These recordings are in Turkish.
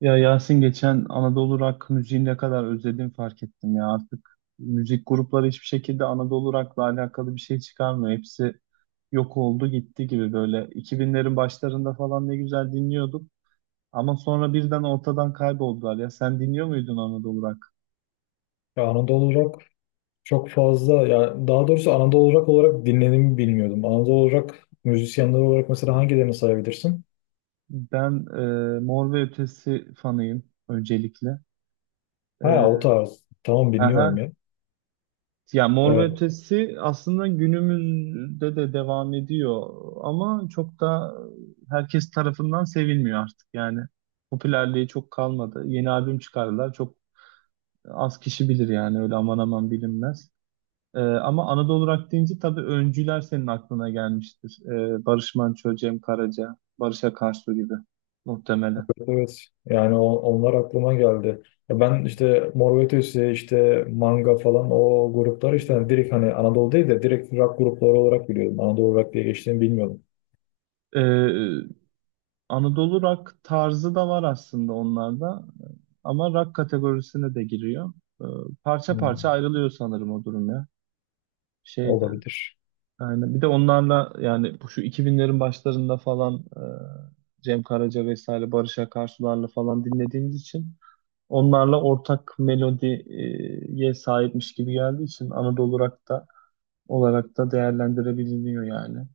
Ya Yasin geçen Anadolu rock müziğini ne kadar özledim fark ettim ya, artık müzik grupları hiçbir şekilde Anadolu rock'la alakalı bir şey çıkarmıyor. Hepsi yok oldu gitti gibi böyle 2000'lerin başlarında falan ne güzel dinliyorduk ama sonra birden ortadan kayboldular. Ya sen dinliyor muydun Anadolu rock? Ya Anadolu Rock çok fazla ya, daha doğrusu Anadolu Rock olarak dinlediğimi bilmiyordum. Anadolu Rock müzisyenleri olarak mesela hangilerini sayabilirsin? Ben Mor ve Ötesi fanıyım öncelikle. Ha, o E, tarz. Tamam, dinliyorum aha, ya. Ya Mor ve Ee, Ötesi aslında günümüzde de devam ediyor ama çok da herkes tarafından sevilmiyor artık yani. Popülerliği çok kalmadı. Yeni albüm çıkardılar. Çok az kişi bilir yani, öyle aman aman bilinmez. Ama Anadolu Rock deyince tabii öncüler senin aklına gelmiştir. Barış Manço, Cem Karaca, Barış Akarsu gibi muhtemelen. Evet, evet. Yani onlar aklıma geldi. Ya ben işte Mor ve Ötesi, işte Manga falan, o gruplar Hı işte hani direkt, hani Anadolu değil de direkt rock grupları olarak biliyordum. Anadolu Rock diye geçtiğini bilmiyordum. hı. Anadolu rock tarzı da var aslında onlarda. Ama rock kategorisine de giriyor. Ee, Parça parça Hmm, ayrılıyor sanırım o durum ya. Şeyde. olabilir. Yani bir de onlarla yani bu şu iki binlerin başlarında falan Cem Karaca vesaire Barış Akarsularla falan dinlediğimiz için onlarla ortak melodiye sahipmiş gibi geldiği için Anadolu rock da olarak da değerlendirebiliniyor yani.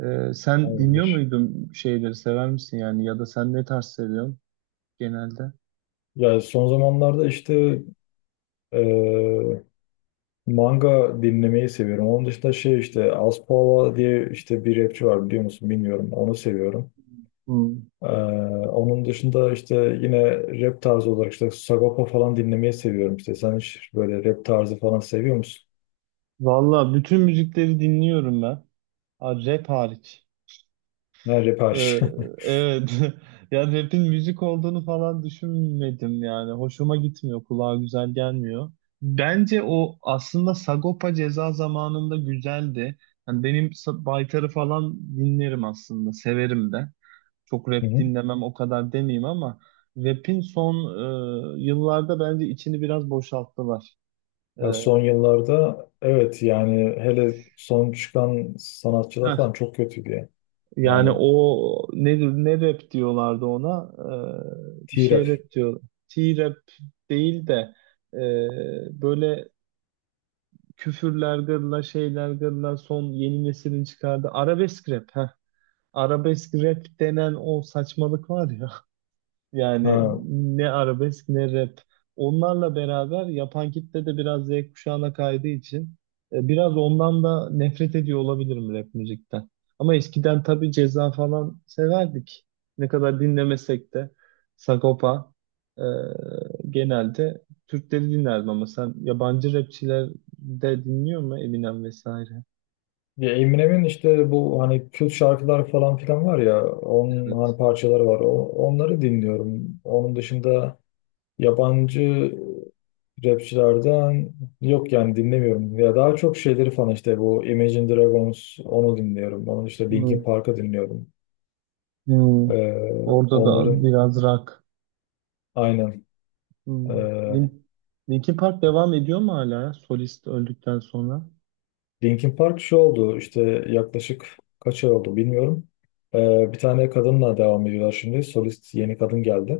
Sen dinliyor Olabilir. muydun, şeyleri sever misin yani, ya da sen ne tarz seviyorsun genelde? Ya son zamanlarda işte Manga dinlemeyi seviyorum. Onun dışında şey, işte Aspava diye işte bir rapçi var, biliyor musun bilmiyorum. Onu seviyorum. Hmm. Ee, Onun dışında işte yine rap tarzı olarak işte Sagopa falan dinlemeyi seviyorum. İşte sen hiç böyle rap tarzı falan seviyor musun? Valla bütün müzikleri dinliyorum ben. Ha, rap hariç. Ha, rap hariç. Ee, evet. Ya rap'in müzik olduğunu falan düşünmedim yani. Hoşuma gitmiyor. Kulağa güzel gelmiyor. Bence o aslında Sagopa Ceza zamanında güzeldi. Yani benim Baytar'ı falan dinlerim aslında. Severim de. Çok rap Hı hı. dinlemem o kadar demeyeyim ama rap'in son yıllarda bence içini biraz boşalttılar. Ee, Ya son yıllarda evet, yani hele son çıkan sanatçılar heh. falan çok kötüydü ya. Yani Yani ne rap diyorlardı ona? Bir şey T-Rap. rap diyor. T-rap değil de böyle küfürler gırla, şeyler gırla, son yeni neslin çıkardığı arabesk rap. Heh. Arabesk rap denen o saçmalık var ya. Yani Ha. ne arabesk ne rap. Onlarla beraber yapan kitle de biraz Z kuşağına kaydığı için biraz ondan da nefret ediyor olabilirim rap müzikten. Ama eskiden tabii Ceza falan severdik. Ne kadar dinlemesek de Sagopa e, genelde Türkleri dinlerdim ama sen yabancı rapçiler de dinliyor mu, Eminem vesaire? Ya Eminem'in işte bu hani kült şarkılar falan filan var ya, onun Evet. hani parçaları var. Onları dinliyorum. Onun dışında yabancı rapçilerden yok yani, dinlemiyorum. Ya daha çok şeyleri falan, işte bu Imagine Dragons, onu dinliyorum. Onun işte Linkin Hmm. Park'ı dinliyorum. Hmm. Ee, Orada da Onların biraz rock. aynen Hmm. ee, Lin- Linkin Park devam ediyor mu hala ya, solist öldükten sonra? Linkin Park şu oldu işte, yaklaşık kaç ay oldu bilmiyorum. Bir tane kadınla devam ediyorlar şimdi. Solist yeni kadın geldi.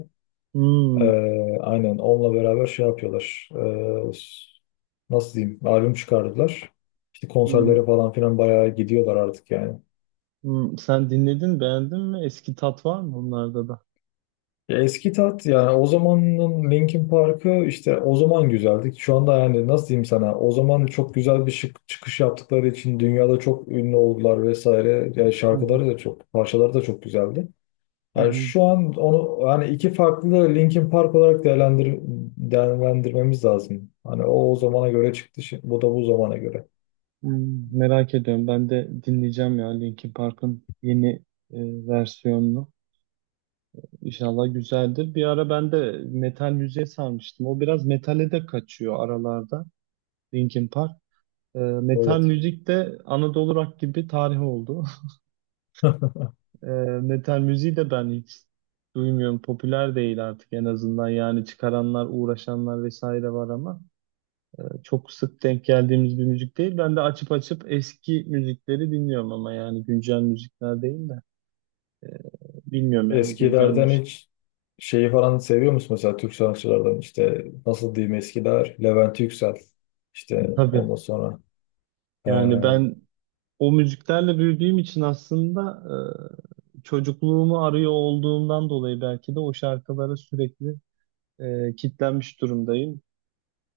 Hmm. Aynen, onunla beraber şey yapıyorlar. Nasıl diyeyim? Albüm çıkardılar. İşte Hmm. konserlere falan filan bayağı gidiyorlar artık yani. Hmm. Sen dinledin, beğendin mi? Eski tat var mı onlarda da? Ya eski tat yani, o zamanın Linkin Park'ı işte o zaman güzeldi. Şu anda yani nasıl diyeyim sana? O zaman çok güzel bir şık, çıkış yaptıkları için dünyada çok ünlü oldular vesaire. Yani Hı hı. şarkıları da çok, parçaları da çok güzeldi. Hı Yani hı. şu an onu yani iki farklı Linkin Park olarak değerlendirmemiz lazım. Hani o zamana göre çıktı, şimdi, bu da bu zamana göre. Hmm. Merak ediyorum. Ben de dinleyeceğim ya, Linkin Park'ın yeni versiyonunu. İnşallah güzeldir. Bir ara ben de metal müziğe sarmıştım. O biraz metale de kaçıyor aralarda Linkin Park. E, metal Evet. müzik de Anadolu Rock gibi tarih oldu. Ee, Metal müziği de ben hiç duymuyorum. Popüler değil artık en azından. Yani çıkaranlar, uğraşanlar vesaire var ama çok sık denk geldiğimiz bir müzik değil. Ben de açıp açıp eski müzikleri dinliyorum ama yani güncel müzikler değil de e, bilmiyorum yani güncel Eskilerden müzik. hiç şeyi falan seviyor musun mesela? Türk sanatçılardan işte nasıl diyeyim, eskiler Levent Yüksel, işte Tabii ondan sonra yani ben o müziklerle büyüdüğüm için aslında çocukluğumu arıyor olduğumdan dolayı belki de o şarkılara sürekli kitlenmiş durumdayım.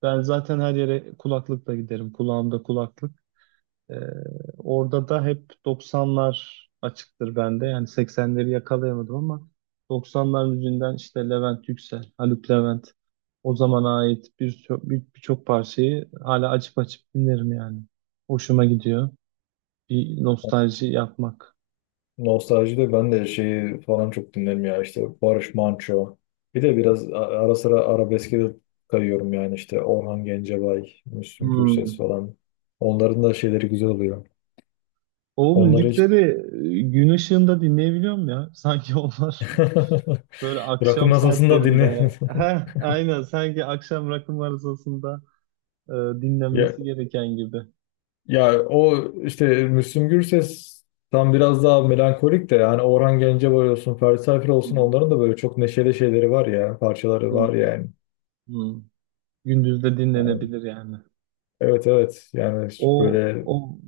Ben zaten her yere kulaklıkla giderim. Kulağımda kulaklık. Ee, Orada da hep 90'lar açıktır bende. Yani 80'leri yakalayamadım ama 90'lar müziğinden işte Levent Yüksel, Haluk Levent, o zamana ait birçok parçayı hala açıp açıp dinlerim yani. Hoşuma gidiyor. Bir nostalji yapmak. nostaljide ben de şeyi falan çok dinlerim ya, işte Barış Manço. Bir de biraz ara sıra arabeske de kayıyorum yani, işte Orhan Gencebay, Müslüm Gürses Hmm. falan. Onların da şeyleri güzel oluyor. O Onları hiç müzikleri gün ışığında dinleyebiliyor muyum ya? Sanki onlar böyle rakı akşam masasında dinle. saatlerinde. Heh, aynen, sanki akşam rakım arızasında e, Ya, dinlenmesi gereken gibi. ya o işte Müslüm Gürses tam biraz daha melankolik de, yani Orhan Gencebay olsun, Ferdi Tayfur olsun, Hmm, onların da böyle çok neşeli şeyleri var ya, parçaları var hmm, yani. hmm. Gündüz de dinlenebilir yani. Evet, evet yani, O, böyle o.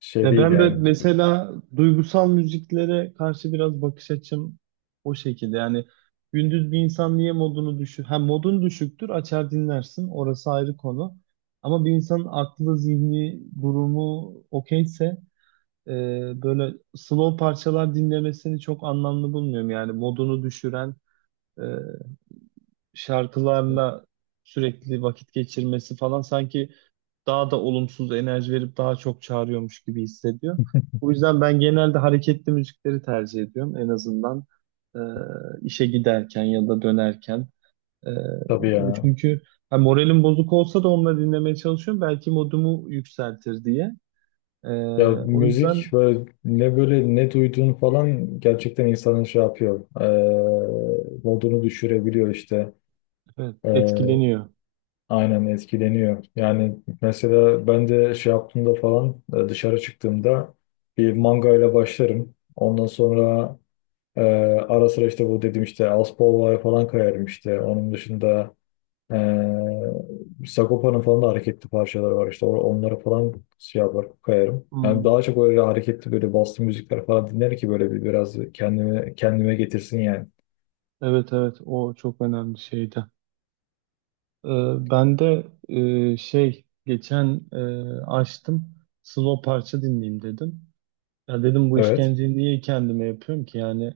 şey Ya değil ben de yani. mesela duygusal müziklere karşı biraz bakış açım o şekilde. Yani gündüz bir insan niye modunu düşük? Ha, modun düşüktür açar dinlersin, orası ayrı konu. Ama bir insanın aklı, zihni, durumu okeyse böyle slow parçalar dinlemesini çok anlamlı bulmuyorum. Yani modunu düşüren e, şarkılarla sürekli vakit geçirmesi falan sanki daha da olumsuz enerji verip daha çok çağırıyormuş gibi hissediyor. O yüzden ben genelde hareketli müzikleri tercih ediyorum. En azından e, işe giderken ya da dönerken. E, Tabii Bu ya. çünkü ha, moralim bozuk olsa da onları dinlemeye çalışıyorum. Belki modumu yükseltir diye. E, Ya O müzik yüzden böyle ne, böyle ne duyduğun falan gerçekten insanın şey yapıyor. Modunu düşürebiliyor işte. evet, Eee, etkileniyor. aynen etkileniyor. Yani mesela ben de şey yaptığımda falan, dışarı çıktığımda bir manga ile başlarım. Ondan sonra e, ara sıra işte bu dedim işte Aspol var falan, kayarım işte. Onun dışında Sagopa'nın falan da hareketli parçaları var işte, onlara falan şey yapar kayarım. Yani Hmm. daha çok öyle hareketli böyle bastı müzikler falan dinler ki böyle bir biraz kendime getirsin yani. Evet evet, o çok önemli şeydi. Ee, Ben de şey geçen açtım slow parça dinleyeyim dedim. Ya dedim, bu Evet. işkenceyi niye kendime yapıyorum ki yani?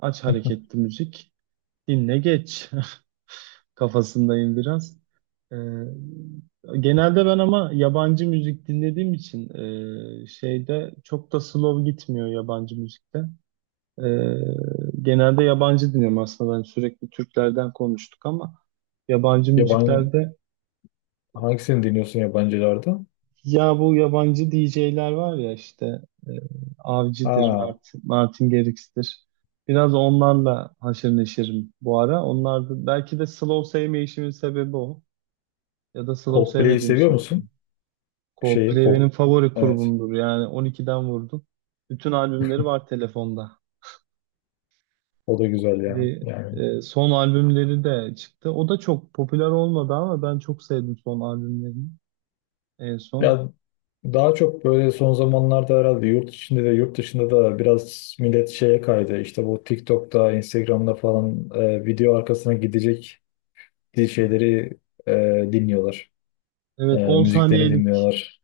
Aç hareketli müzik dinle geç kafasındayım biraz. Ee, Genelde ben ama yabancı müzik dinlediğim için şeyde çok da slow gitmiyor yabancı müzikte. Ee, Genelde yabancı dinliyorum aslında. Ben sürekli Türklerden konuştuk ama yabancı Yabancı müziklerde hangisini dinliyorsun, yabancılarda? ya bu yabancı DJ'ler var ya işte e, Avicii'dir, Ha, Martin Garrix'tir. Biraz onlarla haşır neşirim bu ara. Onlar da, belki de slow sevmeyişimin sebebi o. Ya da slow Coldplay'i sevmediğim seviyor için. musun? Şeyi Coldplay Cold. benim favori Evet. grubumdur. Yani 12'den vurdum. Bütün albümleri var telefonda. O da güzel yani. Şimdi, Yani son albümleri de çıktı. O da çok popüler olmadı ama ben çok sevdim son albümlerini en son. ya daha çok böyle son zamanlarda herhalde yurt içinde de yurt dışında da biraz millet şeye kaydı. İşte bu TikTok'ta, Instagram'da falan, video arkasına gidecek şeyleri e, dinliyorlar. E, Evet, müziklerini dinliyorlar.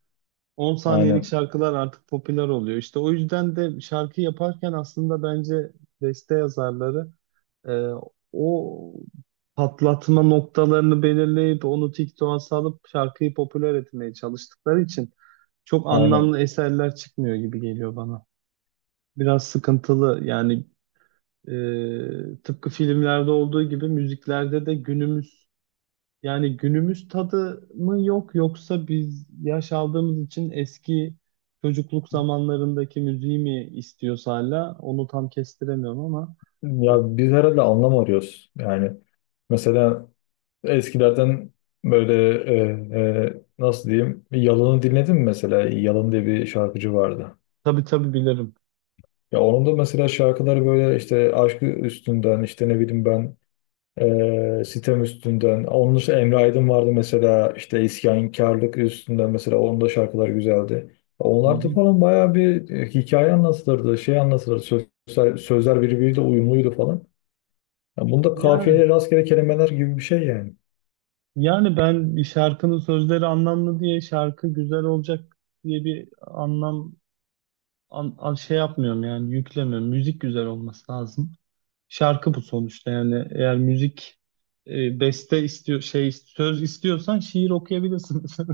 10 saniyelik Aynen. şarkılar artık popüler oluyor. İşte o yüzden de şarkı yaparken aslında bence beste yazarları e, o patlatma noktalarını belirleyip onu TikTok'a salıp şarkıyı popüler etmeye çalıştıkları için çok Aynen. anlamlı eserler çıkmıyor gibi geliyor bana. Biraz sıkıntılı yani. Tıpkı filmlerde olduğu gibi müziklerde de günümüz, yani günümüz tadı mı yok, yoksa biz yaş aldığımız için eski çocukluk zamanlarındaki müziği mi istiyoruz hala, onu tam kestiremiyorum ama Ya biz herhalde anlam arıyoruz. Yani mesela eskilerden böyle nasıl diyeyim, Yalan'ı dinledin mi mesela? Yalan diye bir şarkıcı vardı. tabii tabii bilirim. Ya onun da mesela şarkıları böyle, işte aşkı üstünden, işte ne bileyim ben, sitem üstünden. Onun dışında Emre Aydın vardı mesela, işte isyankarlık üstünden mesela, onun da şarkıları güzeldi. Hı Onlar da hı. falan bayağı bir hikaye anlatılırdı, şey anlatılırdı. Sözler birbiriyle uyumluydu falan. Yani bunda Yani kafiyeli rastgele kelimeler gibi bir şey yani. yani ben bir şarkının sözleri anlamlı diye şarkı güzel olacak diye bir anlam şey yapmıyorum yani, yüklemiyorum. Müzik güzel olması lazım. Şarkı bu sonuçta yani, eğer müzik beste istiyor şey söz istiyorsan şiir okuyabilirsin.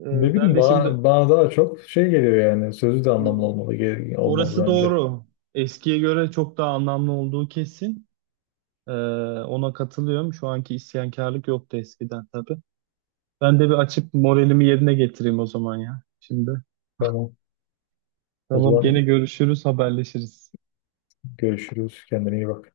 E, Ne ben bileyim, de şimdi bana, bana daha çok şey geliyor yani. Sözü de anlamlı hmm, olmalı, olmalı orası bence. doğru. Eskiye göre çok daha anlamlı olduğu kesin. E, Ona katılıyorum. Şu anki isyankarlık yoktu eskiden tabii. Ben de bir açıp moralimi yerine getireyim o zaman ya şimdi. Tamam. O Tamam, gene zaman görüşürüz, haberleşiriz. görüşürüz. Kendine iyi bak.